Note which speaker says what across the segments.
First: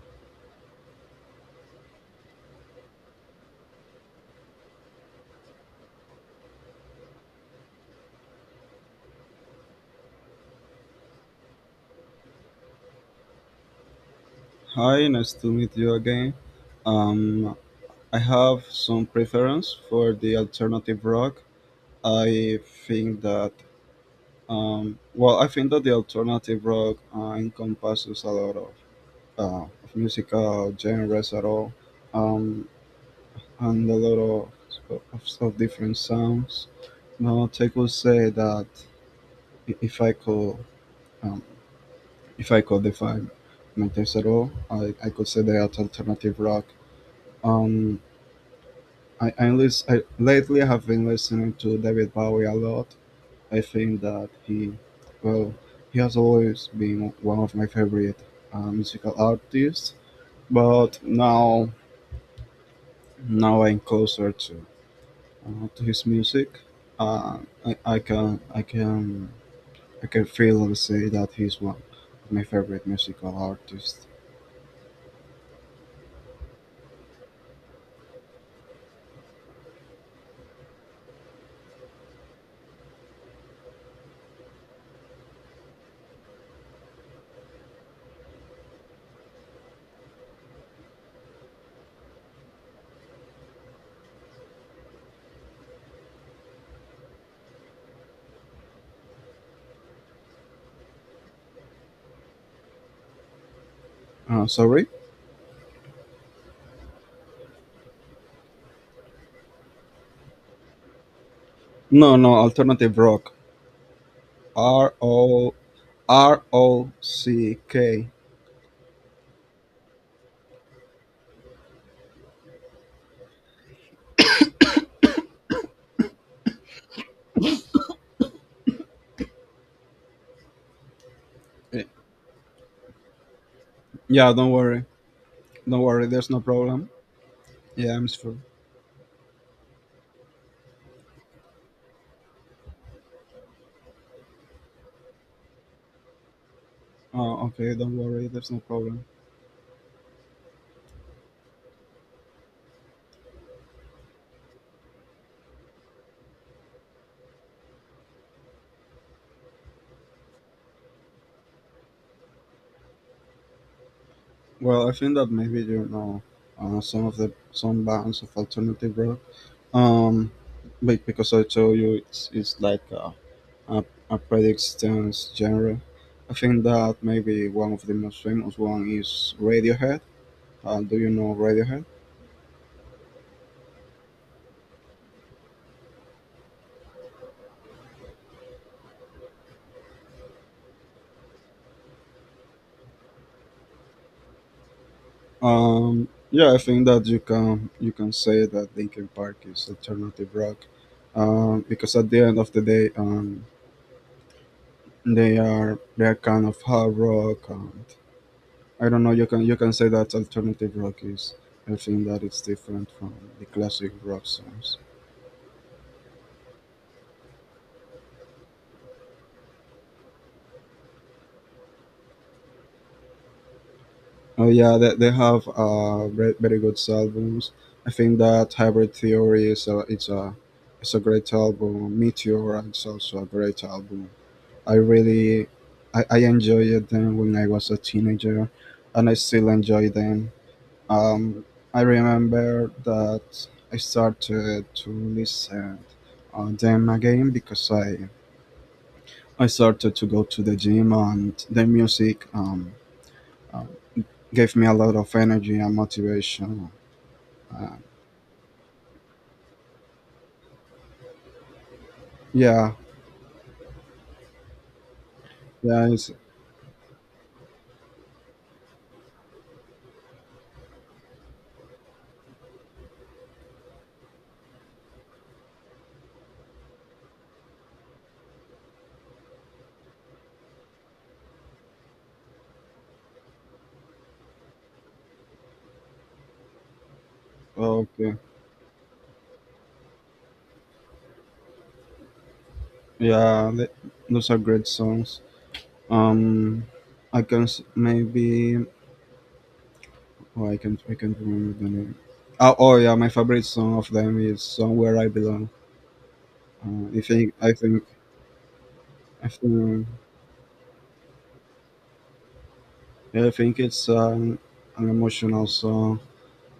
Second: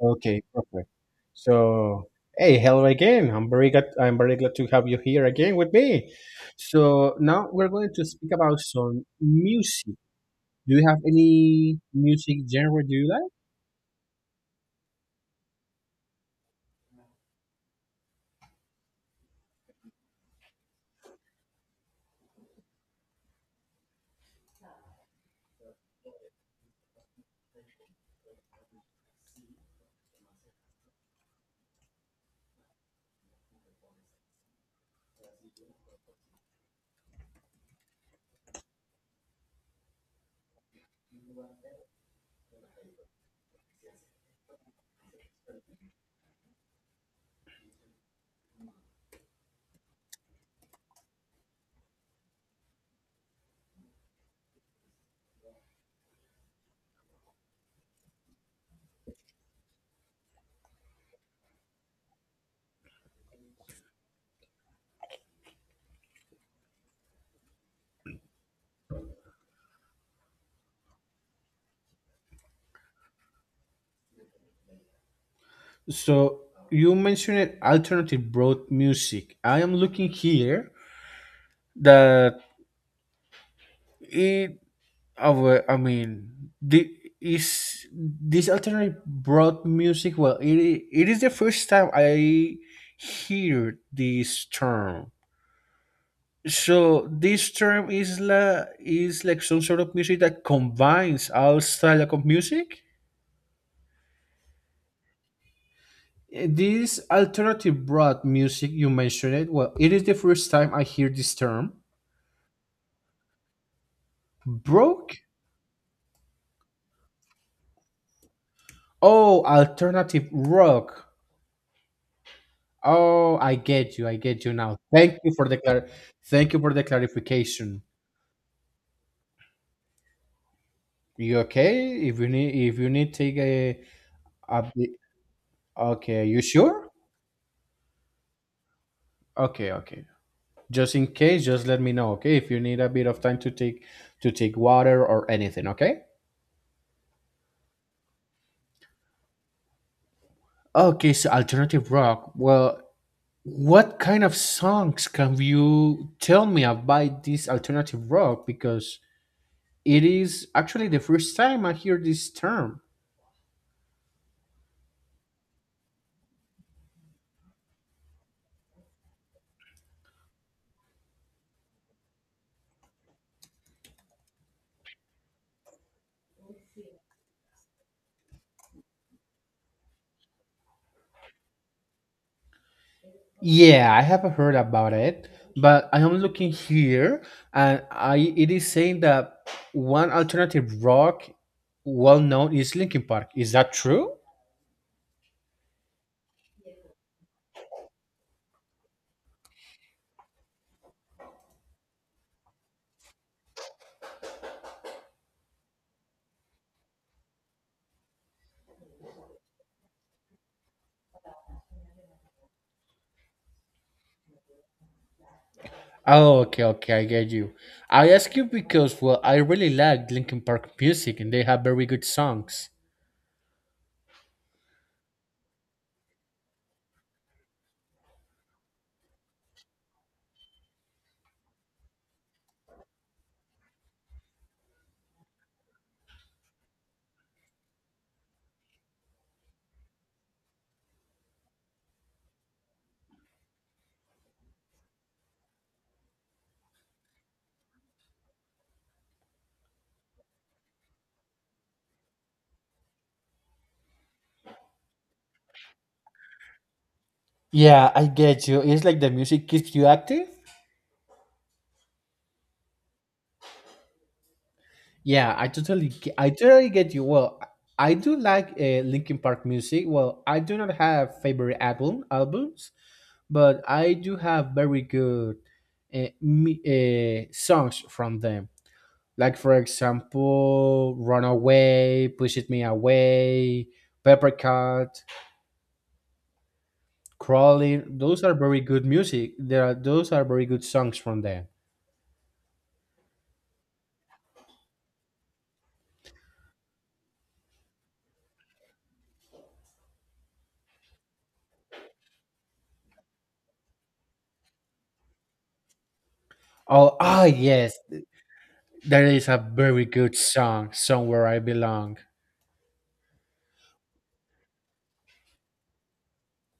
Speaker 1: Okay, perfect. So, hey, hello again. I'm very glad to have you here again with me. So now we're going to speak about some music. Do you have any music genre do you like?
Speaker 2: Hi, nice to meet you again. Um, I have some preference for the alternative rock. I think that, I think that the alternative rock encompasses a lot of musical genres at all, um, and a lot of different sounds. Now, I could say that i- if I could, um, if I could define my taste at all, I could say that alternative rock. Um, I lately have been listening to David Bowie a lot. I think that well, he has always been one of my favorite musical artists. But now I'm closer to his music. Uh, I, I can I can I can feel and say that he's one of my favorite musical artists.
Speaker 1: So you mentioned alternative broad music. I am looking here that it our I mean the is this alternative broad music? Well, it is the first time I hear this term. So this term is like some sort of music that combines all style of music.
Speaker 2: Sorry,
Speaker 1: This alternative broad music you mentioned it. Well, it is the first time I hear this term.
Speaker 2: no, no, alternative rock. R
Speaker 1: Broke?
Speaker 2: O R O C K.
Speaker 1: Oh, alternative rock. Oh, I get you. I get you now. Thank you for the thank you for the clarification. You
Speaker 2: Eh,
Speaker 1: okay? If you need take a,
Speaker 2: Yeah, don't
Speaker 1: a
Speaker 2: worry.
Speaker 1: bit-
Speaker 2: Don't worry,
Speaker 1: okay.
Speaker 2: there's no
Speaker 1: You sure?
Speaker 2: problem. Yeah, I'm sure.
Speaker 1: Okay. Okay. Just in case, just let me know, okay? If you need a bit of time to take water or anything, okay?
Speaker 2: Oh, okay, don't worry, there's no problem.
Speaker 1: Okay, so alternative rock. Well, what kind of songs can you tell me about this alternative rock? Because it is actually the first time I hear this term.
Speaker 2: Well, I think that maybe some bands of alternative rock. Um, but because I told you it's like a, a predictions genre. I think that maybe one of the most famous one is Radiohead. Do you know Radiohead?
Speaker 1: Yeah, I have heard about it, but I am looking here and I it is saying that one alternative rock well known is Linkin Park. Is that true?
Speaker 2: Yeah, I think that you can say that Linkin Park is alternative rock, because at the end of the day, they are kind of hard rock. And I don't know, you can say that alternative rock is. I think that it's different from the classic rock songs.
Speaker 1: Oh, okay, okay, I get you. I ask you because, well, I really like Linkin Park music and they have very good songs.
Speaker 2: Oh yeah, they have very, very good albums. I think that Hybrid Theory is a great album. Meteor is also a great album. I really I enjoyed them when I was a teenager, and I still enjoy them. Um, I remember that I started to listen on them again because I started to go to the gym, and the music um, gave me a lot of energy and motivation. Uh,
Speaker 1: Yeah, I get you. It's like the music keeps you active.
Speaker 2: yeah,
Speaker 1: Yeah, I
Speaker 2: yeah,
Speaker 1: totally, ge-
Speaker 2: it's
Speaker 1: I totally get you. Well, I do like Linkin Park music. Well, I do not have favorite albums, but I do have very good songs from them. Like for example, "Runaway," "Pushes Me Away," "Paper Cut." Crawley,
Speaker 2: okay.
Speaker 1: those are very good music. There are those are very good songs from them.
Speaker 2: Yeah, those are great songs. Um, I can s- maybe Oh, I can't remember the name. Oh yeah, my favorite song of them is "Somewhere I Belong." Uh,
Speaker 1: Oh,
Speaker 2: I
Speaker 1: ah,
Speaker 2: think I
Speaker 1: yes,
Speaker 2: think
Speaker 1: there is
Speaker 2: I
Speaker 1: a very
Speaker 2: think,
Speaker 1: good song, "Somewhere I Belong."
Speaker 2: I think it's an emotional song,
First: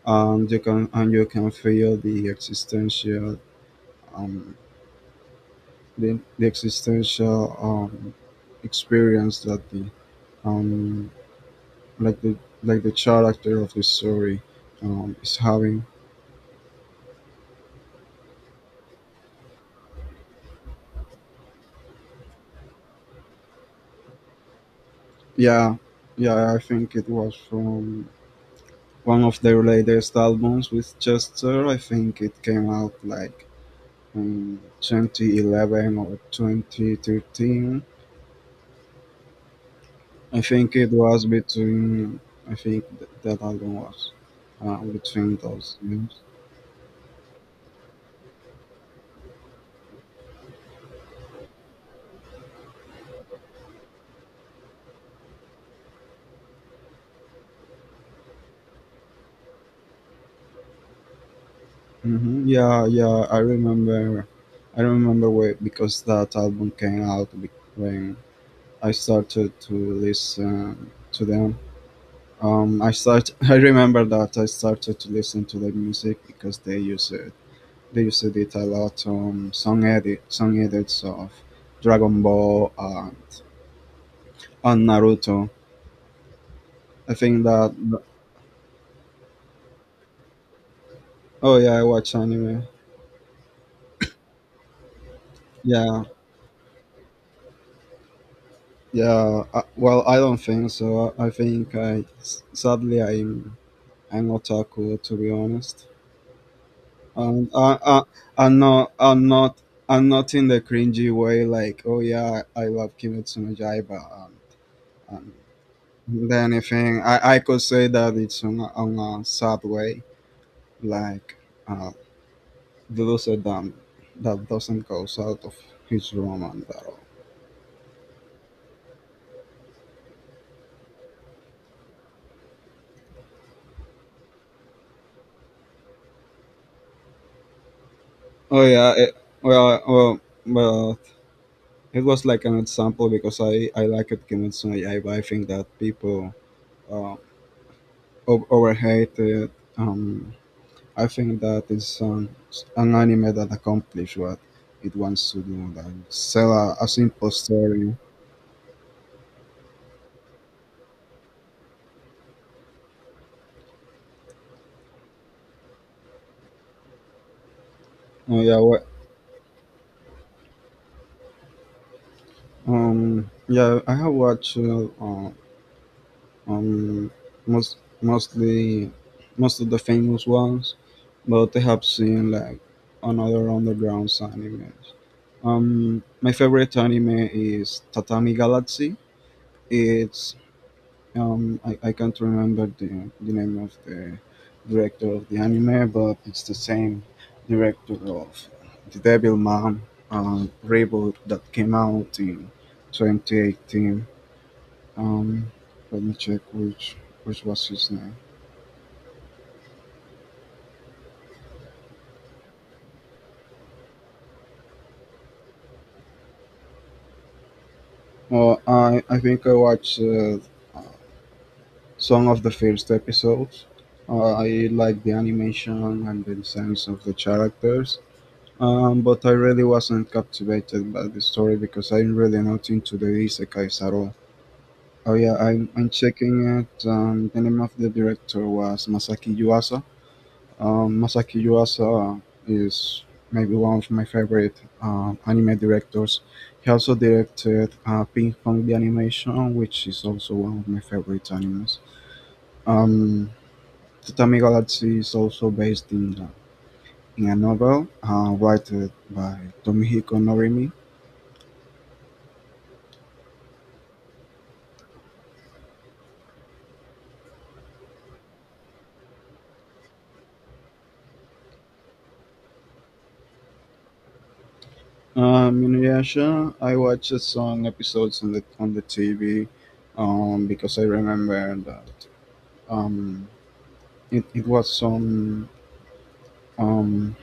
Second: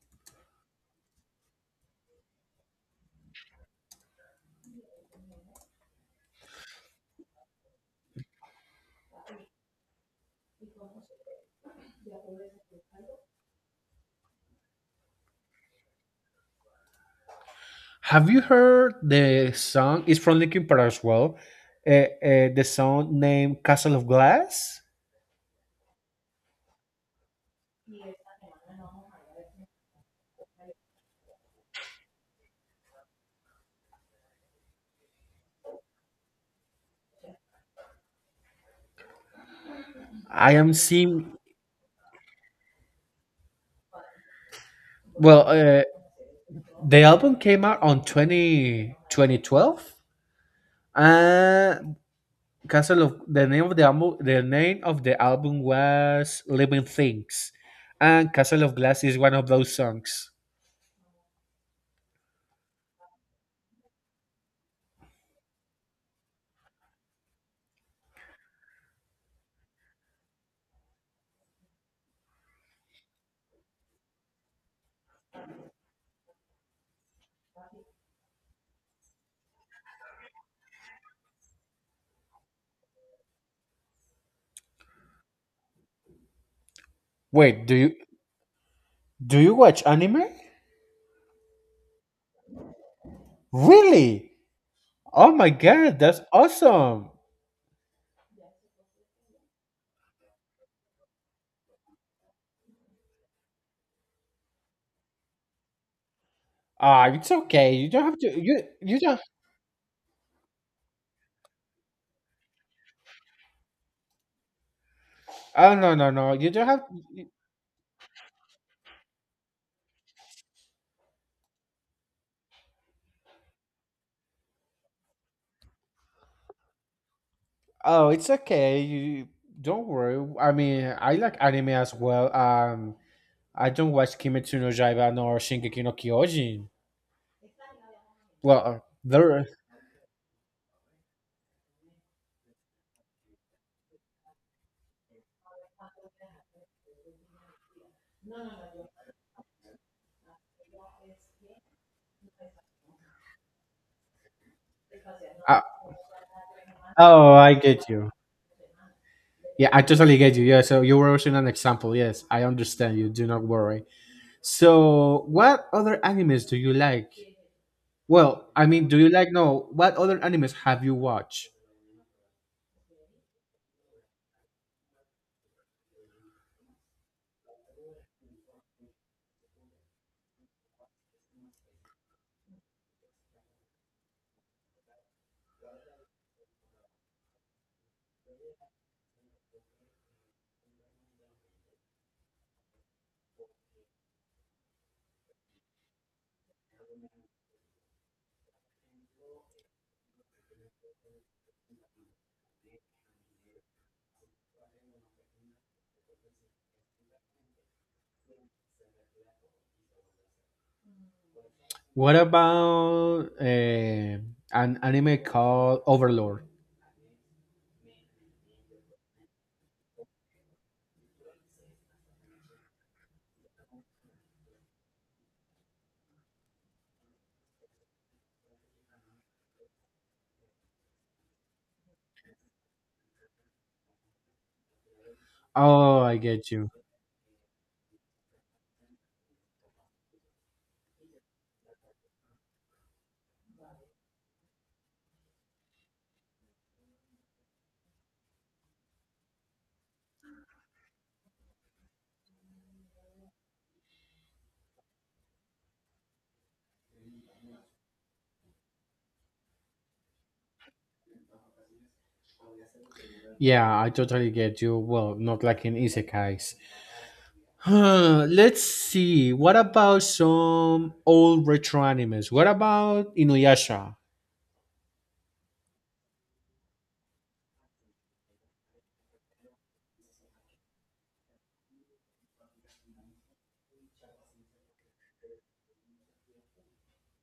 Speaker 2: and you can feel the existential, um, the existential experience that the um, like the like the character of the story, is having.
Speaker 1: Have you heard the song? It's from Linkin Park as well. The song named "Castle of Glass."
Speaker 2: Yeah, yeah, I think it was from one of their latest albums with Chester. I think it came out like in 2011 or 2013. I
Speaker 1: I am
Speaker 2: think it was
Speaker 1: seeing.
Speaker 2: between. That album was between
Speaker 1: Well,
Speaker 2: those years.
Speaker 1: the album came out on twenty twenty twelve. 2012. Castle of the name of the album the name of the album was Living Things, and Castle of Glass is one of those songs.
Speaker 2: Hmm, yeah, yeah. I remember. I remember where, because that album came out when I started to listen to them. I start. I remember that I started to listen to their music because they use it. They used it a lot on song edits of Dragon Ball, and Naruto. I think
Speaker 1: Wait, do
Speaker 2: that.
Speaker 1: you do you watch anime?
Speaker 2: Oh yeah, I watch anime.
Speaker 1: Really? Oh my god,
Speaker 2: Yeah,
Speaker 1: that's awesome!
Speaker 2: yeah. Well, I don't think so. I think I s- Sadly I'm otaku to be honest.
Speaker 1: Ah, it's okay. You
Speaker 2: I,
Speaker 1: don't have to.
Speaker 2: I'm
Speaker 1: You
Speaker 2: not
Speaker 1: you don't.
Speaker 2: I'm not I'm not in the cringy way like oh yeah I love Kimetsu no Yaiba um,
Speaker 1: Oh, no, no, no!
Speaker 2: and
Speaker 1: You don't have.
Speaker 2: anything. I could say that it's on a sad way, like uh, the loser dam that doesn't goes out of his room and that all.
Speaker 1: Oh, it's okay. You don't worry. I mean, I like anime as well. I don't watch Kimetsu no Yaiba nor Shingeki no Kyojin. Well,
Speaker 2: Oh yeah. It,
Speaker 1: there.
Speaker 2: well, well, well. It was like an example because I like it Kimetsu no Yaiba. I think that people, uh, overhate it. Um, I think that it's, an anime that accomplished what it wants to do,
Speaker 1: I,
Speaker 2: like sell a simple
Speaker 1: Oh, I get
Speaker 2: story.
Speaker 1: you. Yeah, I totally get you. Yeah, so you were using an example. Yes, I understand you. Do not worry. So, what other animes do you like?
Speaker 2: Uh,
Speaker 1: Well,
Speaker 2: yeah,
Speaker 1: I
Speaker 2: what,
Speaker 1: mean, do you like? No, what other animes have you watched?
Speaker 2: yeah, I have watched, um, most mostly most of the famous ones, but I have seen like another underground animes. My favorite anime is Tatami Galaxy. It's I can't remember the name of the director of the anime, but it's the same director of the Devil Man reboot that came out in 2018. Um, Let me check which was his name.
Speaker 1: What about an anime called Overlord?
Speaker 2: Oh, I think I watched, some of the first episodes. I like the animation and the designs of the characters, but I really wasn't captivated by the story because I'm really not into the isekais at all. Oh yeah, I'm
Speaker 1: Oh, I get
Speaker 2: checking
Speaker 1: you.
Speaker 2: it. The name of the director was Masaki Yuasa. Masaki Yuasa is maybe one of my favorite anime directors. He also directed, Ping Pong the Animation, which is also one of my favorite animes. Um, Tatami Galaxy is also based in a novel written by Tomihiko Norimi.
Speaker 1: Yeah, I totally get you. Well, not like in isekais. Huh, let's see. What about some old retro animes? What about Inuyasha?
Speaker 2: Inuyasha, I watched some episodes on the TV, because I remember that, um, it was some. Um,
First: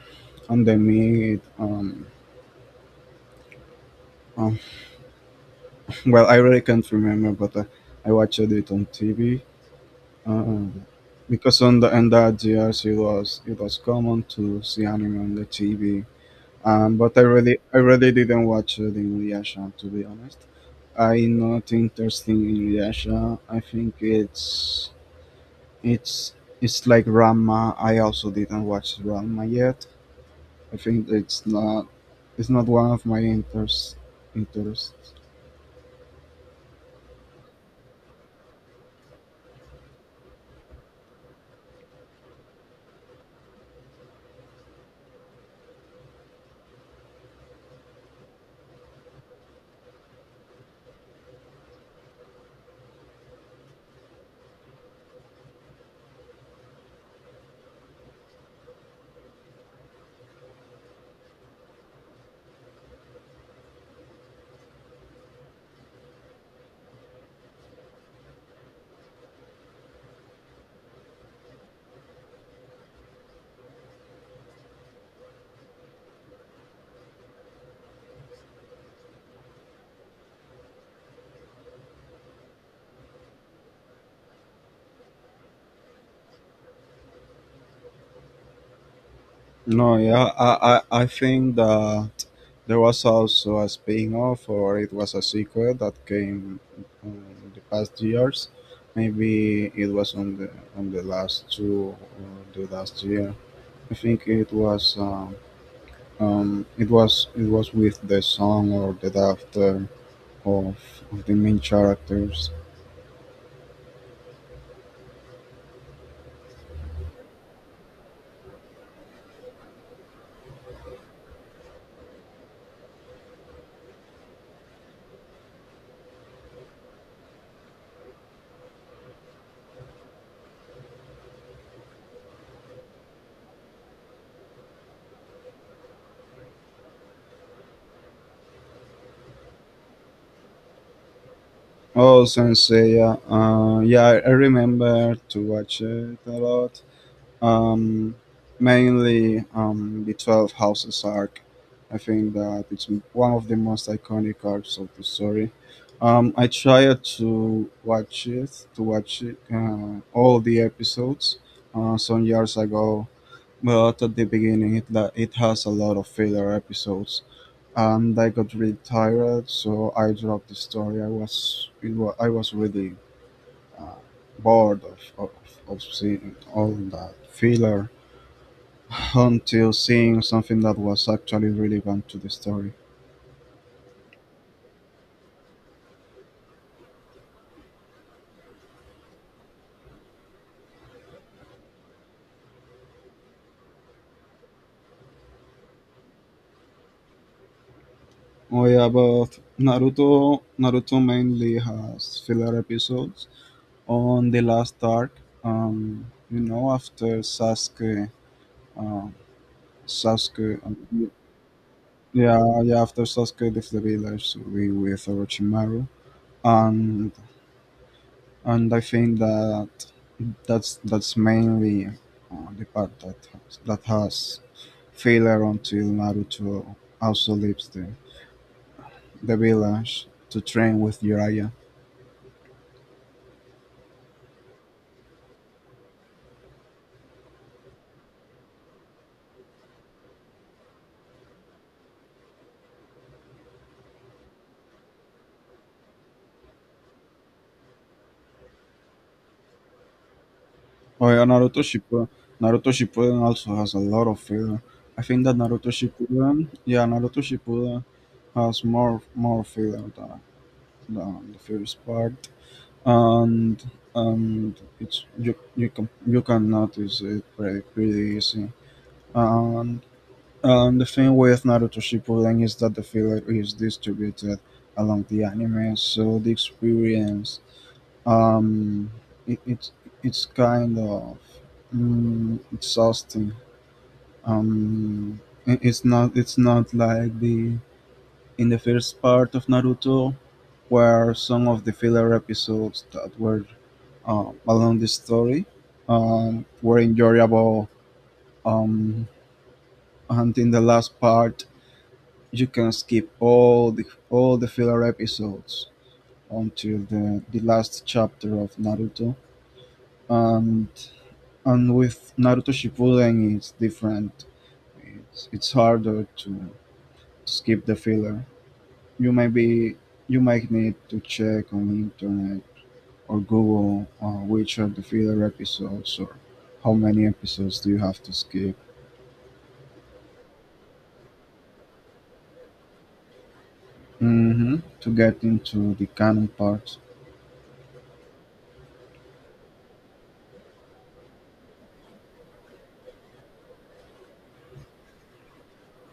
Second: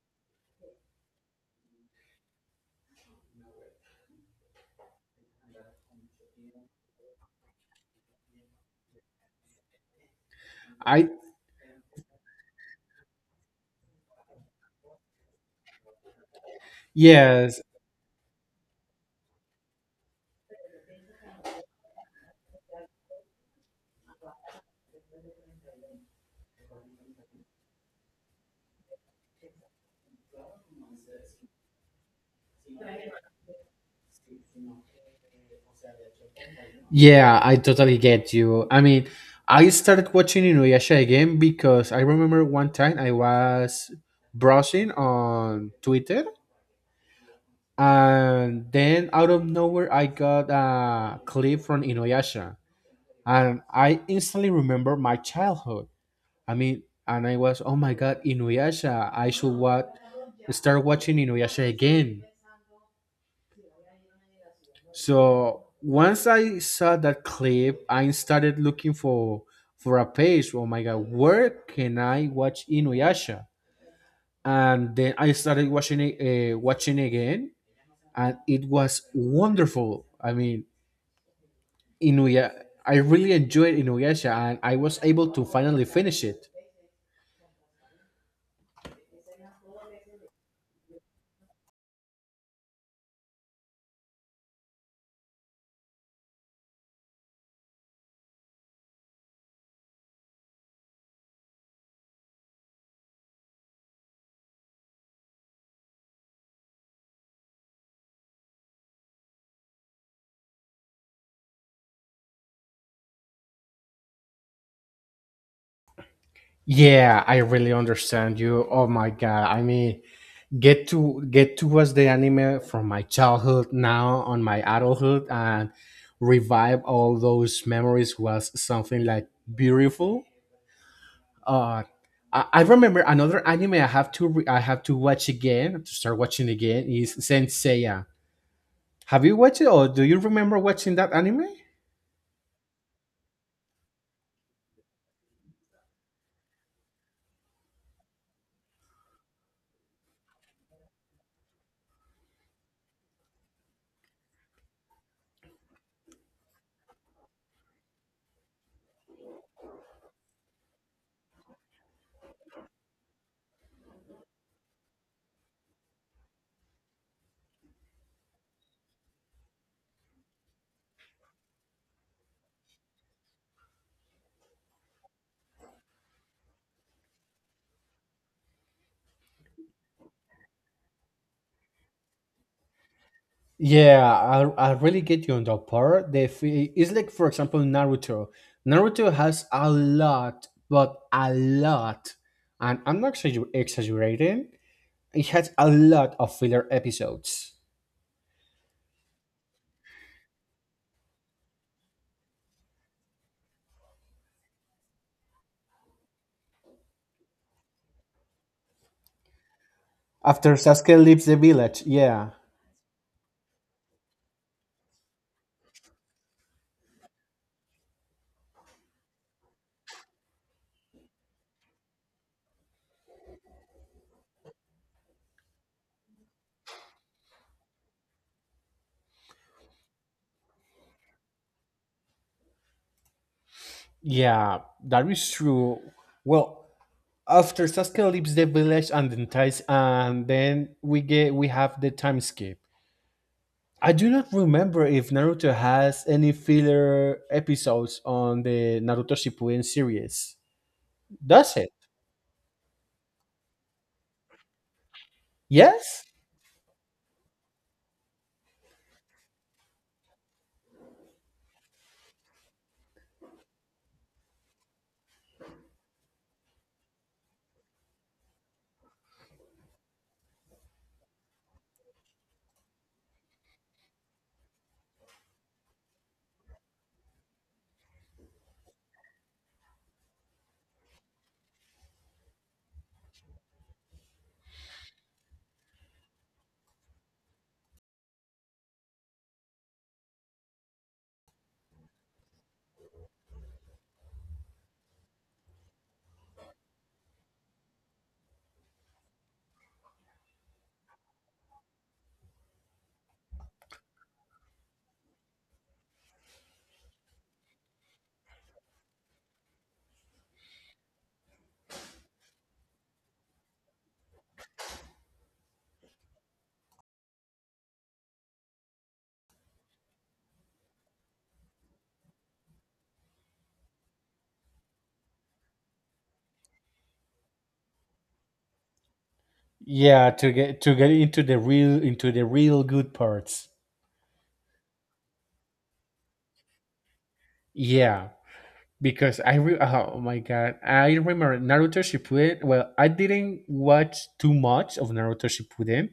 Speaker 2: and they made um well, I really can't remember, but I watched it on tv, uh,
Speaker 1: I
Speaker 2: because on the in that years it was common to see anime on the tv. But i really
Speaker 1: Yes.
Speaker 2: i really didn't watch it in reaction to be honest. I'm not interested in Inuyasha. I think it's it's like Rama. I also didn't watch Rama yet. I think it's not one of my interests. Interest.
Speaker 1: Yeah, I totally get you. I mean, I started watching Inuyasha again because I remember one time I was browsing on Twitter and then out of nowhere I got a clip from Inuyasha and I instantly remember my childhood. I mean, and I was, oh my god, Inuyasha, I should what start watching Inuyasha again. So once I saw that clip, I started looking for a page. Oh my god, where can I watch Inuyasha? And then I started watching it, watching again, and it was wonderful. I mean, Inuya, I really enjoyed Inuyasha, and I was able to finally finish it.
Speaker 2: No, yeah, I think that there was also a spin-off, or it was a sequel that came in the past years. Maybe it was on the last two, or the last year. I think it was, it was with the song or the daughter of, of the main characters.
Speaker 1: Yeah, I really understand you. Oh my god, I mean, get to watch the anime from my childhood now on my adulthood and revive all those memories was something like beautiful. Uh I I remember another anime I have to I have to watch again to start watching again is Saint Seiya. Have you watched it or do you remember watching that anime?
Speaker 2: Oh, Sensei, yeah, yeah, I remember to watch it a lot. Um, Mainly, the 12 Houses arc. I think that it's one of the most iconic arcs of the story. I tried to watch it, all the episodes, some years ago, but at the beginning it has a lot of filler episodes, and I got really tired, so I dropped the story. I was really, uh, bored of seeing all that filler until seeing something that was actually relevant to the story.
Speaker 1: Yeah, I really get you on that part. It's like for example Naruto. Naruto has a lot, but a lot, and I'm not exaggerating. It has a lot of filler episodes.
Speaker 2: Oh yeah, but Naruto mainly has filler episodes on the last arc. After uh,
Speaker 1: After
Speaker 2: Sasuke,
Speaker 1: Sasuke
Speaker 2: um,
Speaker 1: leaves the village, yeah.
Speaker 2: yeah, yeah, after Sasuke left the village to be with Orochimaru. And I think that that's mainly the part that has filler until Naruto also leaves the village to train with Jiraiya.
Speaker 1: Yeah, that is true. Well, after Sasuke leaves the village and then ties, and then we have the time skip. I do not remember if Naruto has any filler episodes on the Naruto Shippuden series.
Speaker 2: Oh yeah,
Speaker 1: Does
Speaker 2: Naruto
Speaker 1: it?
Speaker 2: Shippuden. Naruto Shippuden also has a lot of filler. I think that Naruto
Speaker 1: Yes.
Speaker 2: Shippuden, yeah, Naruto Shippuden has more filler than the first part. and and it's you you can notice it pretty pretty easy. And the thing with Naruto Shippuden is that the filler is distributed along the anime, so the experience, Um, it, it it's kind of, exhausting. Um, it's not like the in the first part of Naruto, where some of the filler episodes that were, along the story, were enjoyable. Um, and in the last part, you can skip all the filler episodes until the last chapter of Naruto. Um, and with Naruto Shippuden, it's different. It's harder to skip the filler. You may be You might need to check on the internet, or Google, which are the filler episodes, or how many episodes do you have to skip.
Speaker 1: Yeah, to get into the real good parts.
Speaker 2: Hmm, to get into the canon part.
Speaker 1: Yeah, because oh my god, I remember Naruto Shippuden. Well, I didn't watch too much of Naruto Shippuden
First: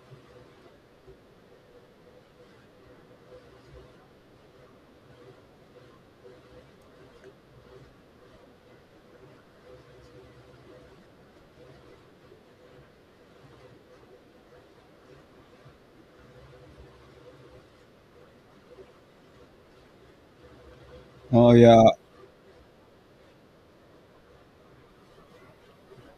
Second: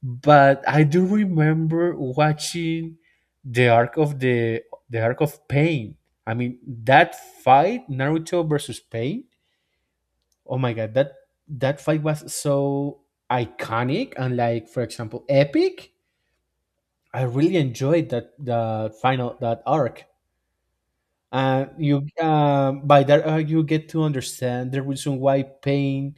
Speaker 1: but I do remember watching the arc of the arc of Pain. I mean that fight, Naruto versus Pain. Oh my god, that fight was so iconic and like for example epic. I really enjoyed that the final that arc.
Speaker 2: Oh
Speaker 1: And
Speaker 2: yeah,
Speaker 1: you by that arc you get to understand the reason why Pain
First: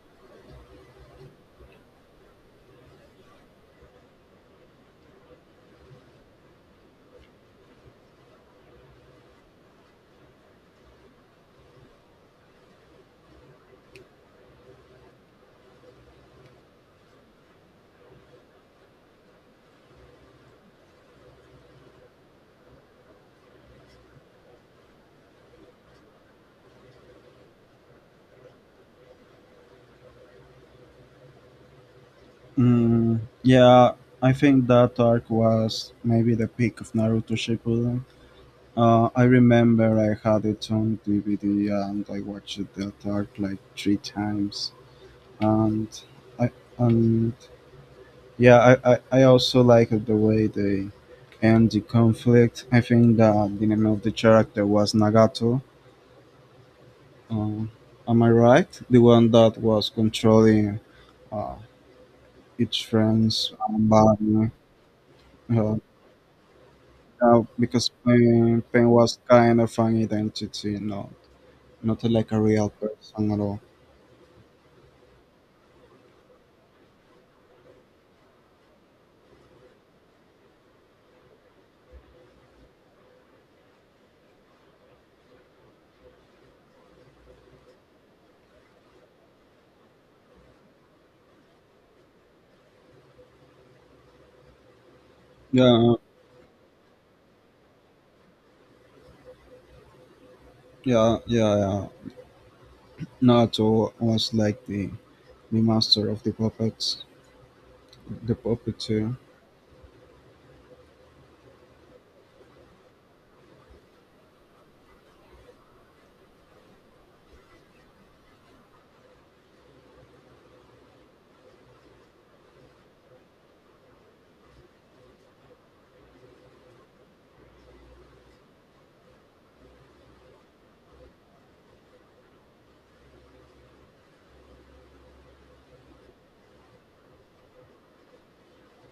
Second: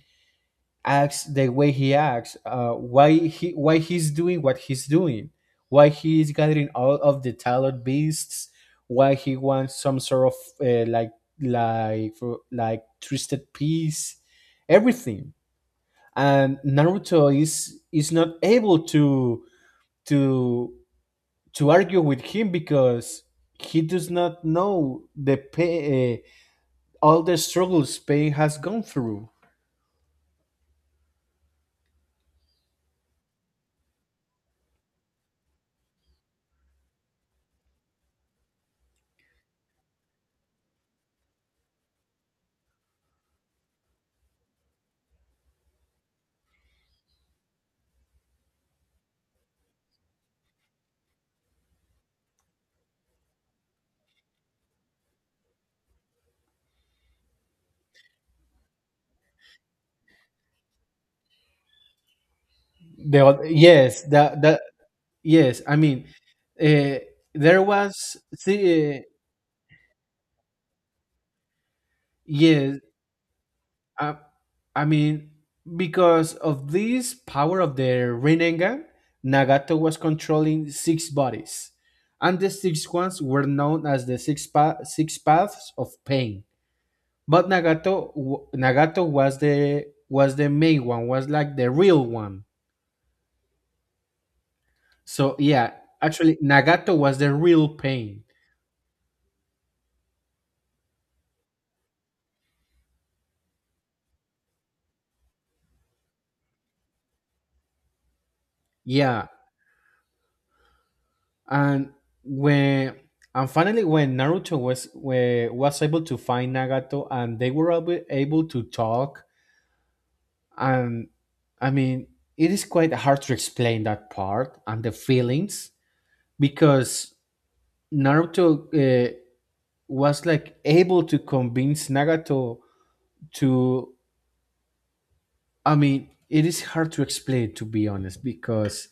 Speaker 1: acts the way he acts, why he's doing what he's doing, why he is gathering all of the talent beasts, why he wants some sort of uh, like like like twisted peace, everything. And Naruto is not able to to argue with him because he does not know the pain, all the struggles Pain has gone through.
Speaker 2: mm, yeah. I think that arc was maybe the peak of Naruto Shippuden. I remember I had it on DVD, and I watched that arc like three times. And I and Yeah, I also liked the way they end the conflict. I think that the name of the character was Nagato. Uh, am I right? The one that was controlling, uh, each friend's,
Speaker 1: Yes, that,
Speaker 2: body.
Speaker 1: that yes, I
Speaker 2: Uh,
Speaker 1: mean, uh, there
Speaker 2: because
Speaker 1: was
Speaker 2: Pain
Speaker 1: the
Speaker 2: was kind of an identity, not not like a real
Speaker 1: yes,
Speaker 2: person at all.
Speaker 1: uh, I mean because of this power of the Rinnegan, Nagato was controlling six bodies, and the six ones were known as the six paths of Pain. But Nagato was the main one, was like the real one. So yeah,
Speaker 2: Yeah,
Speaker 1: actually Nagato was the real Pain.
Speaker 2: yeah, yeah, yeah. Naruto was like the master of the puppets, the puppeteer.
Speaker 1: Yeah, and when and finally when Naruto was able to find Nagato and they were able to talk, and I mean it is quite hard to explain that part and the feelings, because Naruto uh, was like able to convince Nagato to, I mean it is hard to explain to be honest, because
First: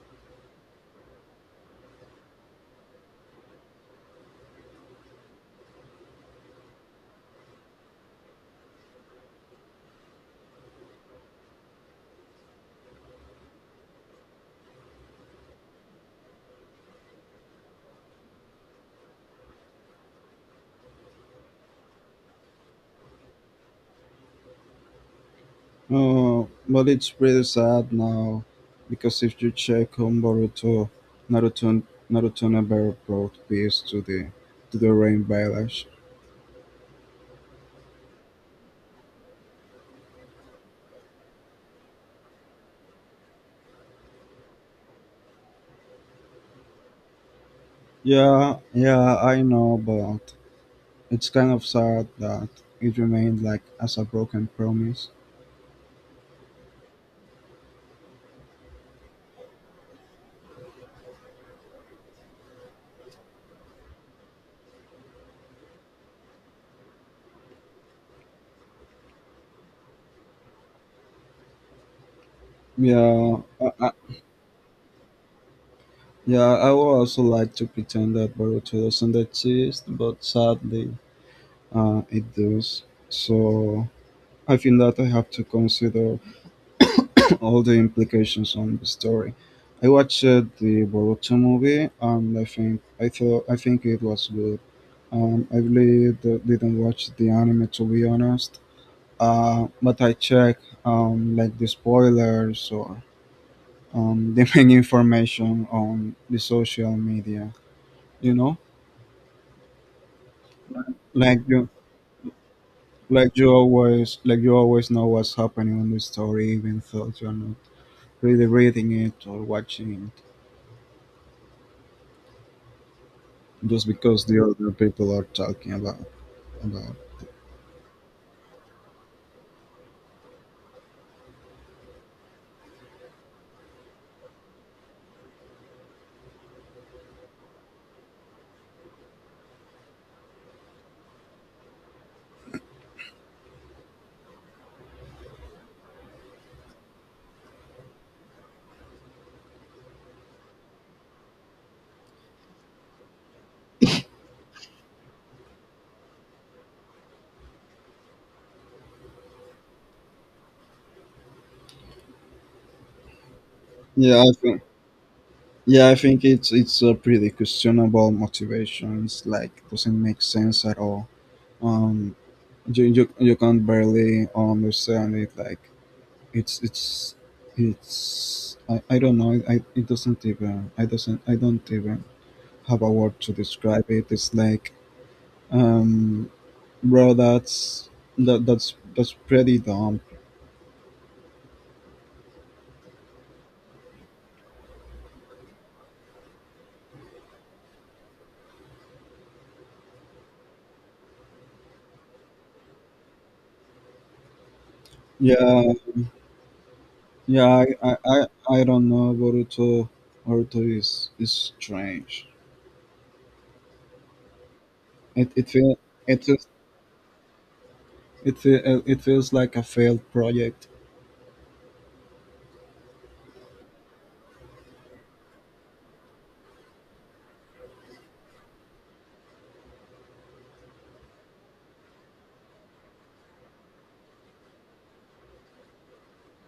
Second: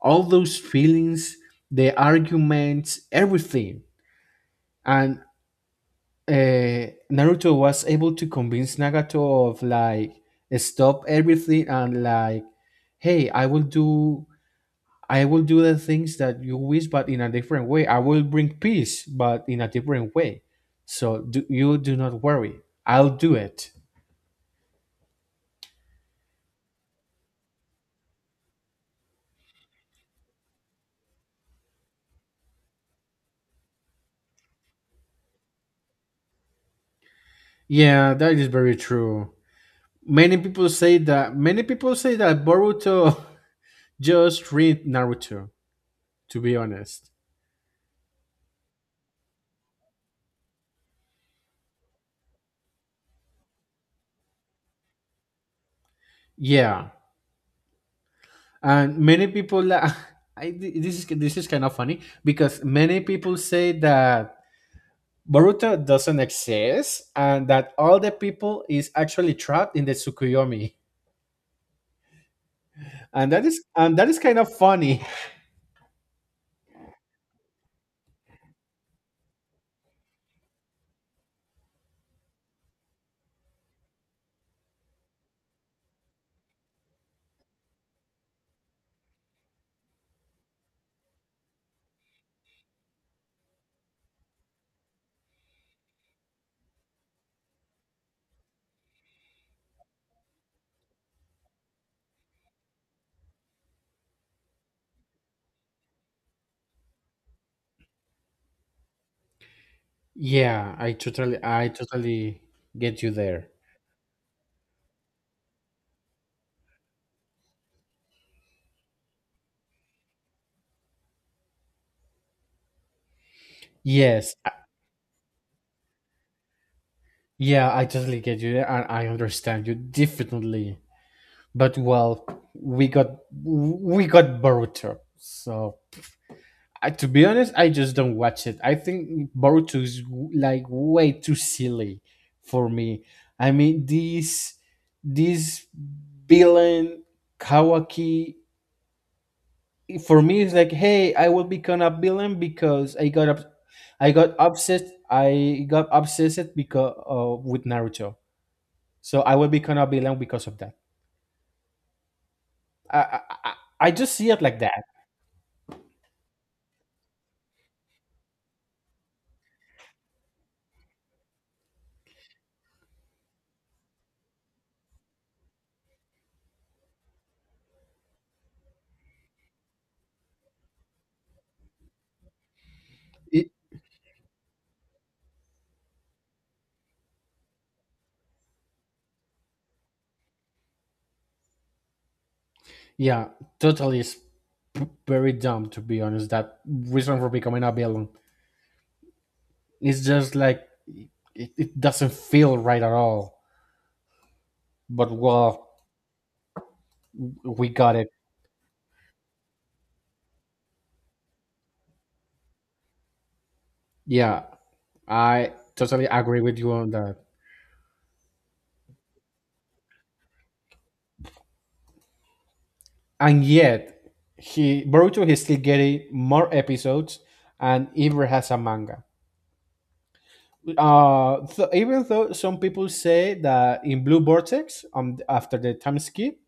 Speaker 1: all those feelings, the arguments, everything, and uh, Naruto was able to convince Nagato of like stop everything and like, hey, I will do the things that you wish, but in a different way. I will bring peace, but in a different way. So do, you do not worry. I'll do it.
Speaker 2: Oh, but it's pretty sad now, because if you check on Boruto, Naruto, Naruto never brought peace to the rain village.
Speaker 1: Yeah, that is very true. Many people say that. Many people say that Boruto just read Naruto. To be honest,
Speaker 2: Yeah, yeah, I know, but it's kind of sad that it remained like as a broken promise.
Speaker 1: yeah, and many people I, this is kind of funny because many people say that Boruto doesn't exist and that all the people is actually trapped in the Tsukuyomi,
Speaker 2: Yeah,
Speaker 1: and that is kind of funny.
Speaker 2: yeah, I would also like to pretend that Boruto doesn't exist, but sadly. It does. So I think that I have to consider all the implications on the story. I watched, the Boruto movie, and I think it was good. I really didn't watch the anime, to be honest, but I checked like the spoilers or the main information on the social media. You know,
Speaker 1: Yeah, I totally
Speaker 2: like
Speaker 1: I
Speaker 2: you
Speaker 1: totally get you there.
Speaker 2: like you always know what's happening on the story, even though you're not really reading it or watching it, just because
Speaker 1: Yes,
Speaker 2: the other people are talking about.
Speaker 1: yeah, I totally get you there and I understand you definitely. But well, we got we got Boruto, so I, to be honest, I just don't watch it. I think Boruto is like way too silly for me. I mean, this villain Kawaki for me is like, hey, I will become a villain because I got up, I got obsessed because with Naruto. So I will become a villain because of that. I I, I I just
Speaker 2: Yeah,
Speaker 1: see
Speaker 2: I
Speaker 1: it like
Speaker 2: think
Speaker 1: that.
Speaker 2: yeah, I think it's a pretty questionable motivation. It's like doesn't make sense at all. Um, you can barely understand it. Like it's it's it's I don't know. It doesn't even I doesn't I don't even have a word to describe it. It's like um, bro, that's pretty dumb.
Speaker 1: Yeah, totally. It's very dumb to be honest. That reason for becoming a villain. It's just like it doesn't feel right at all. But
Speaker 2: Yeah,
Speaker 1: well,
Speaker 2: Yeah, I,
Speaker 1: we got
Speaker 2: I,
Speaker 1: it.
Speaker 2: I, I don't know. Boruto is strange.
Speaker 1: Yeah,
Speaker 2: It it
Speaker 1: I
Speaker 2: feels
Speaker 1: totally
Speaker 2: it
Speaker 1: agree
Speaker 2: feels
Speaker 1: with you on that.
Speaker 2: it feels like a failed project
Speaker 1: And yet, he Boruto is still getting more episodes, and even has a manga. Even though some people say that in Blue Vortex, after the time skip,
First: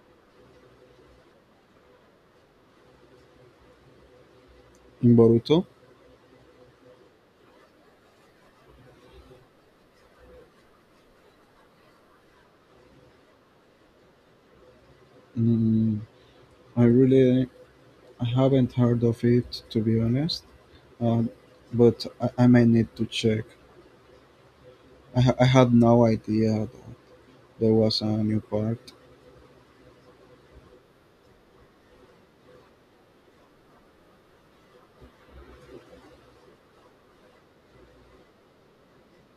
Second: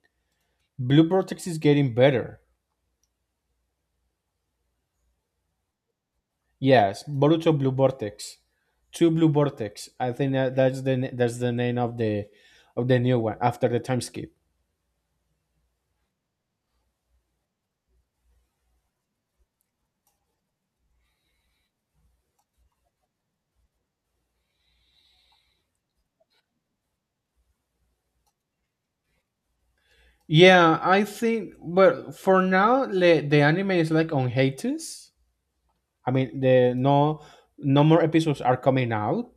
Speaker 1: Blue Vortex is getting better.
Speaker 2: in Boruto.
Speaker 1: Yes, Boruto Blue Vortex, Two Blue Vortex. I think that that's the name of the new one after the time skip.
Speaker 2: Mm, I really I haven't heard of it, to be honest, uh, but I may need to check. I had no idea that there was a new part.
Speaker 1: Yeah, I think. But for now, the anime is like on hiatus. I mean, the no no more episodes are coming out.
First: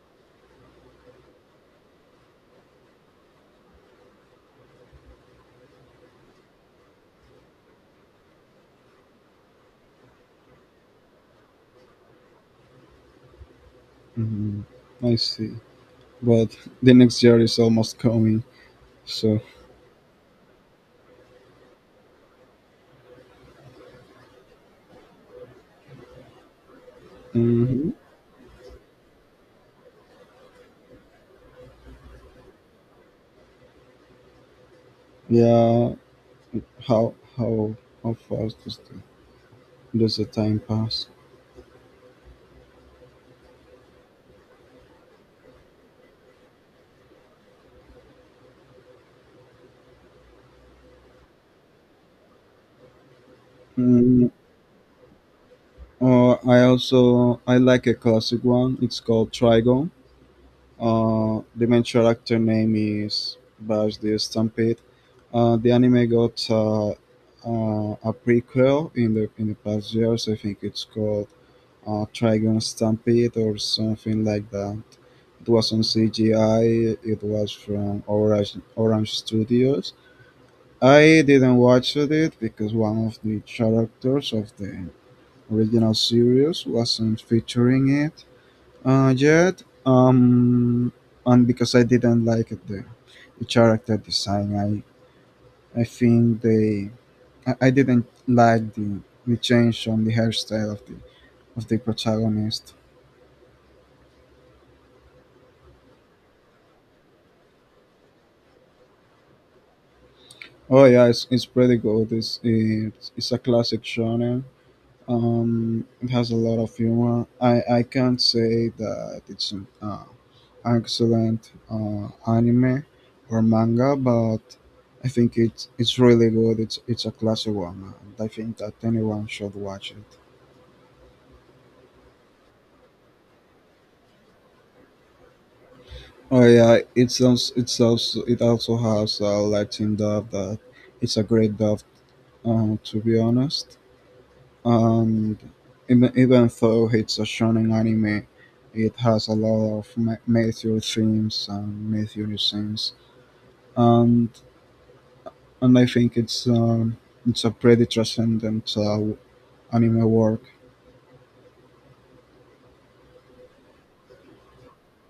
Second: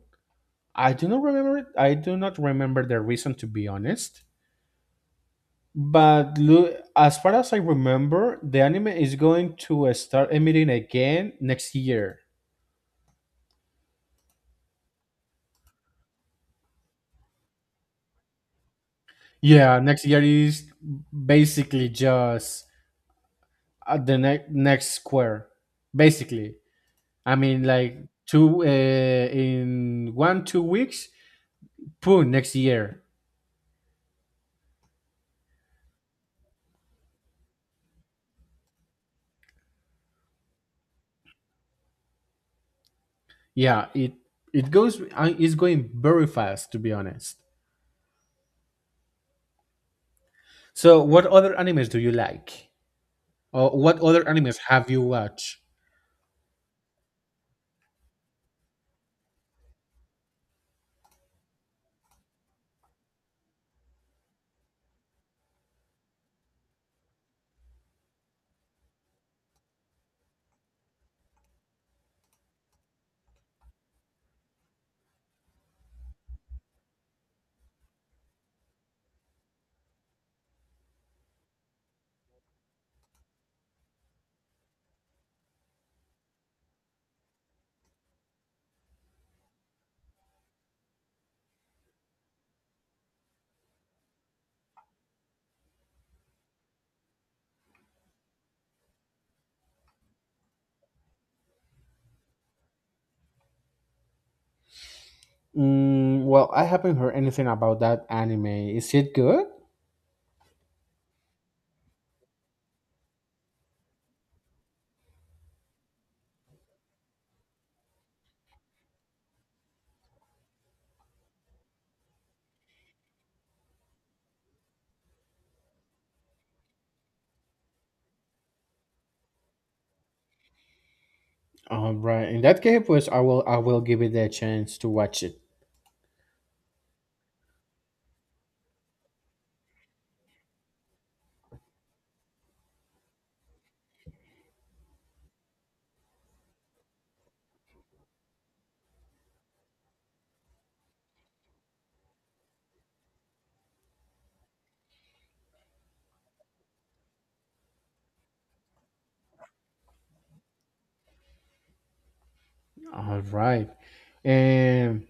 Speaker 1: I do not remember. I do not remember the reason to be honest. As far as I remember, the anime is going to start emitting again next year.
Speaker 2: Mm, I see, but the next year is almost coming, so
Speaker 1: Yeah, next year is basically just at the next square. Basically, I mean,
Speaker 2: mhm.
Speaker 1: like two in one 2 weeks. Boom, next year.
Speaker 2: Yeah, How how how fast does does the time pass?
Speaker 1: Yeah, it goes. It's going very fast, to be honest. So, what other animes do you like, or what other
Speaker 2: Mm,
Speaker 1: animes have you watched?
Speaker 2: or I also I like a classic one. It's called Trigon. The main character name is Bash the Stampede. The anime got a prequel in the past years. I think it's called Trigon Stampede or something like that. It was on CGI. It was from Orange Studios. I didn't watch it because one of the characters of the original series wasn't featuring it yet, and because I didn't like the character design. I think they I didn't like the change on the hairstyle of the protagonist.
Speaker 1: Mm, well, I haven't heard anything about that anime. Is it good?
Speaker 2: Oh yeah, it's pretty good. It's a classic shonen. It has a lot of humor. I can't say that it's an excellent anime or manga, but I think it's really good. It's a classic one, and I think that anyone should watch it.
Speaker 1: All right. In that case, pues I will give it a chance to watch it.
Speaker 2: Oh yeah, it also has a Latin dub that it's a great dub. To be honest. And even though it's a shonen anime, it has a lot of major themes and major scenes, and I think it's a pretty transcendent anime work.
Speaker 1: All right. And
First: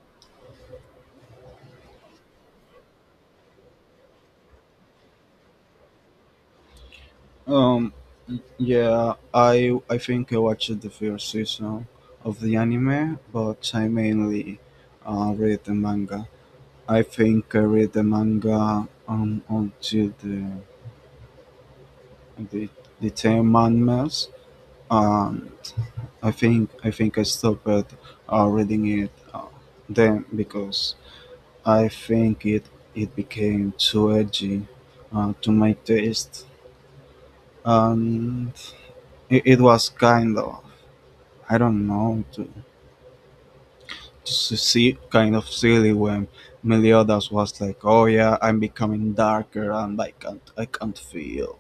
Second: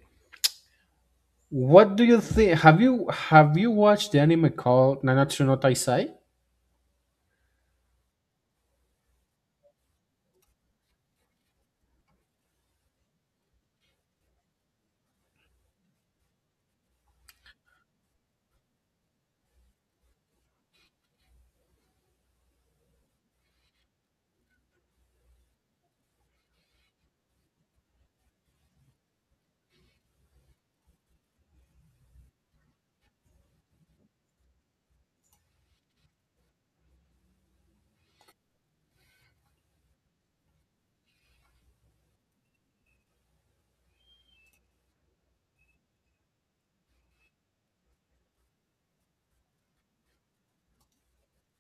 Speaker 1: what do you think? Have you watched the anime called Nanatsu no Taisai?
Speaker 2: Um, yeah, I think I watched the first season of the anime, but I mainly read the manga. I think I read the manga until the the ten mangas. um, I think I stopped reading it then because I think it became too edgy, to my taste, and it was kind of, I don't know, to see, kind of silly when Meliodas was like, "Oh yeah, I'm becoming darker and I can't feel,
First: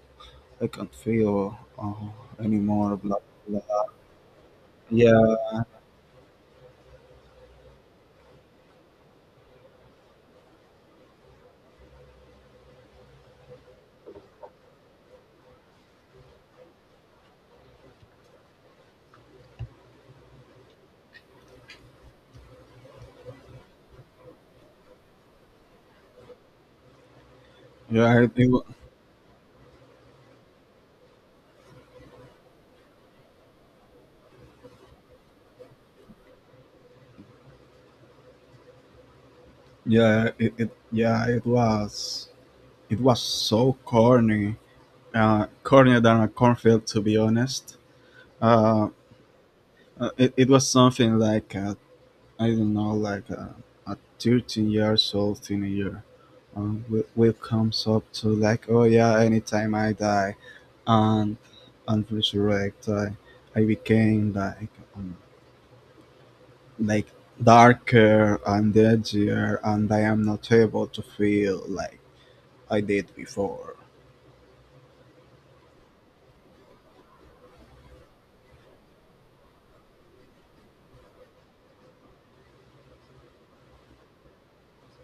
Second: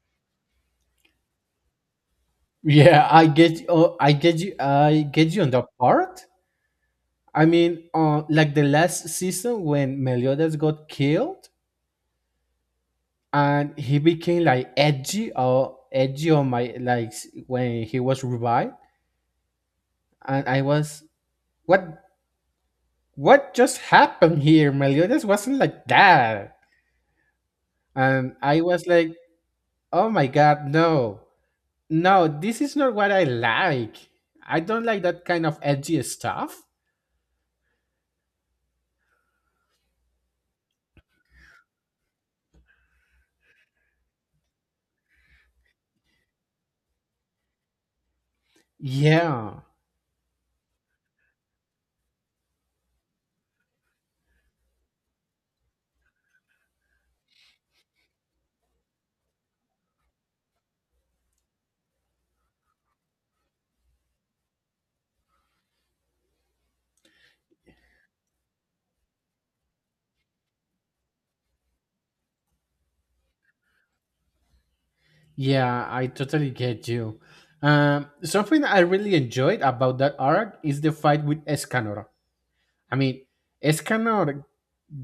Speaker 2: I can't feel anymore."
Speaker 1: Yeah,
Speaker 2: Blah blah.
Speaker 1: I get
Speaker 2: Yeah,
Speaker 1: you on that part. I mean, like the last season when Meliodas got killed and he became like edgy or edgy on my like s- when he was revived, and I was what what just happened here? Meliodas wasn't like that,
Speaker 2: yeah. It,
Speaker 1: and
Speaker 2: it
Speaker 1: I was like, oh my god, no. No, this is not what I like. I don't like that kind of edgy stuff.
Speaker 2: Yeah, it yeah it was so corny, cornier than a cornfield, to be honest. Uh,
Speaker 1: Yeah,
Speaker 2: it was something like, I don't know, like a 13 years old teenager, will comes up to like, oh yeah, anytime I die, and resurrect, I became um, like darker and edgier, and I am not able to feel like I did before.
Speaker 1: yeah, I totally get you. Something I really enjoyed about that arc is the fight with Escanor. I mean, Escanor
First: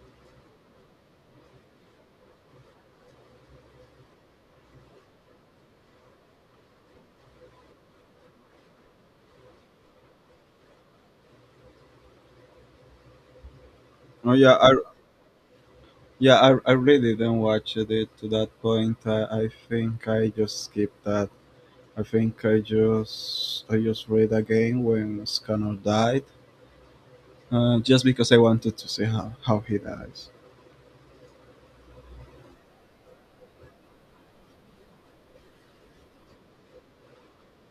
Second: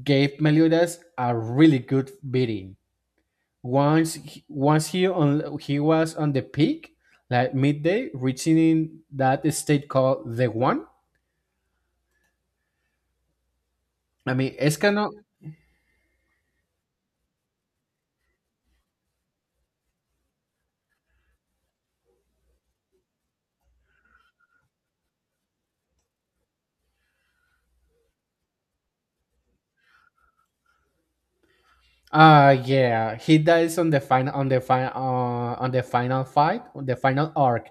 Speaker 1: gave Meliodas a really good beating. Once, he was on the peak, like midday, reaching in that state called the One. I
Speaker 2: Oh
Speaker 1: mean,
Speaker 2: yeah, I
Speaker 1: Escanor
Speaker 2: yeah, I really didn't watch it to that point. I think I just skipped that. I think I just read again when Scanner died, just because I wanted to see how he dies.
Speaker 1: uh yeah, he dies on the final on the final fight, on the final arc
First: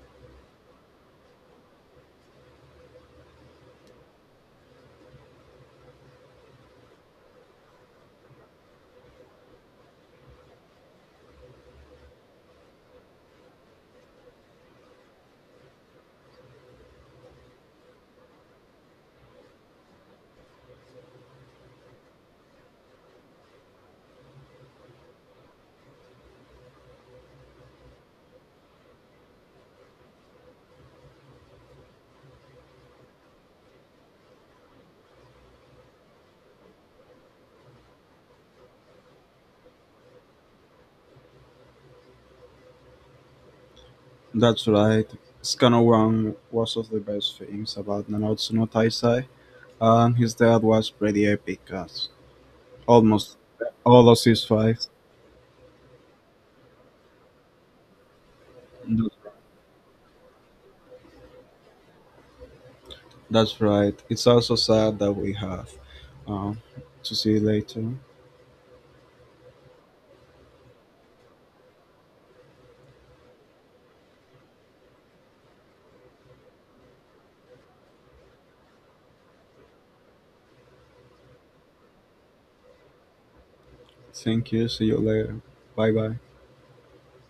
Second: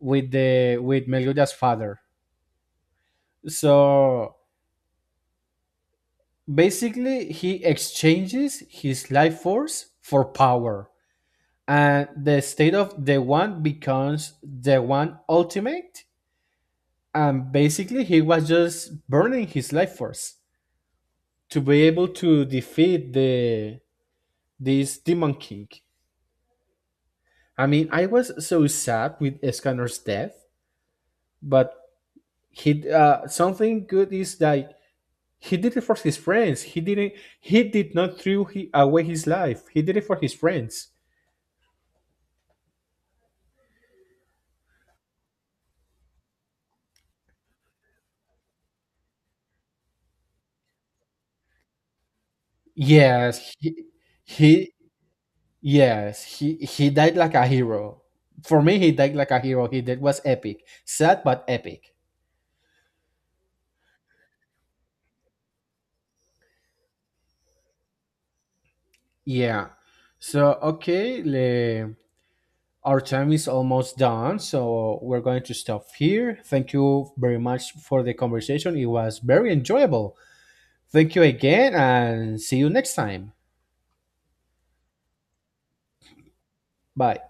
Speaker 1: with the with Meliodas' father. So basically, he exchanges his life force for power, and the state of the one becomes the one ultimate. And basically, he was just burning his life force to be able to defeat the this demon king. I mean, I was so sad with Escanor's death, but he something good is that he did it for his friends. He didn't. He did not throw away his life. He did it for his friends.
Speaker 2: That's right. Scanner One was of the best things about Nanatsu no Taisai, and his death was pretty epic as almost
Speaker 1: Yes,
Speaker 2: all of his
Speaker 1: he
Speaker 2: fights.
Speaker 1: yes, he died like a hero. For me, he died like a hero. He did was epic, sad but epic.
Speaker 2: That's right. It's also sad that we have um, to see you later.
Speaker 1: Yeah. So okay, our time is almost done. So we're going to stop here. Thank you very much for the conversation. It was very enjoyable. Thank you again and see you next time.
Speaker 2: Thank you. See you later. Bye bye.
Speaker 1: Bye.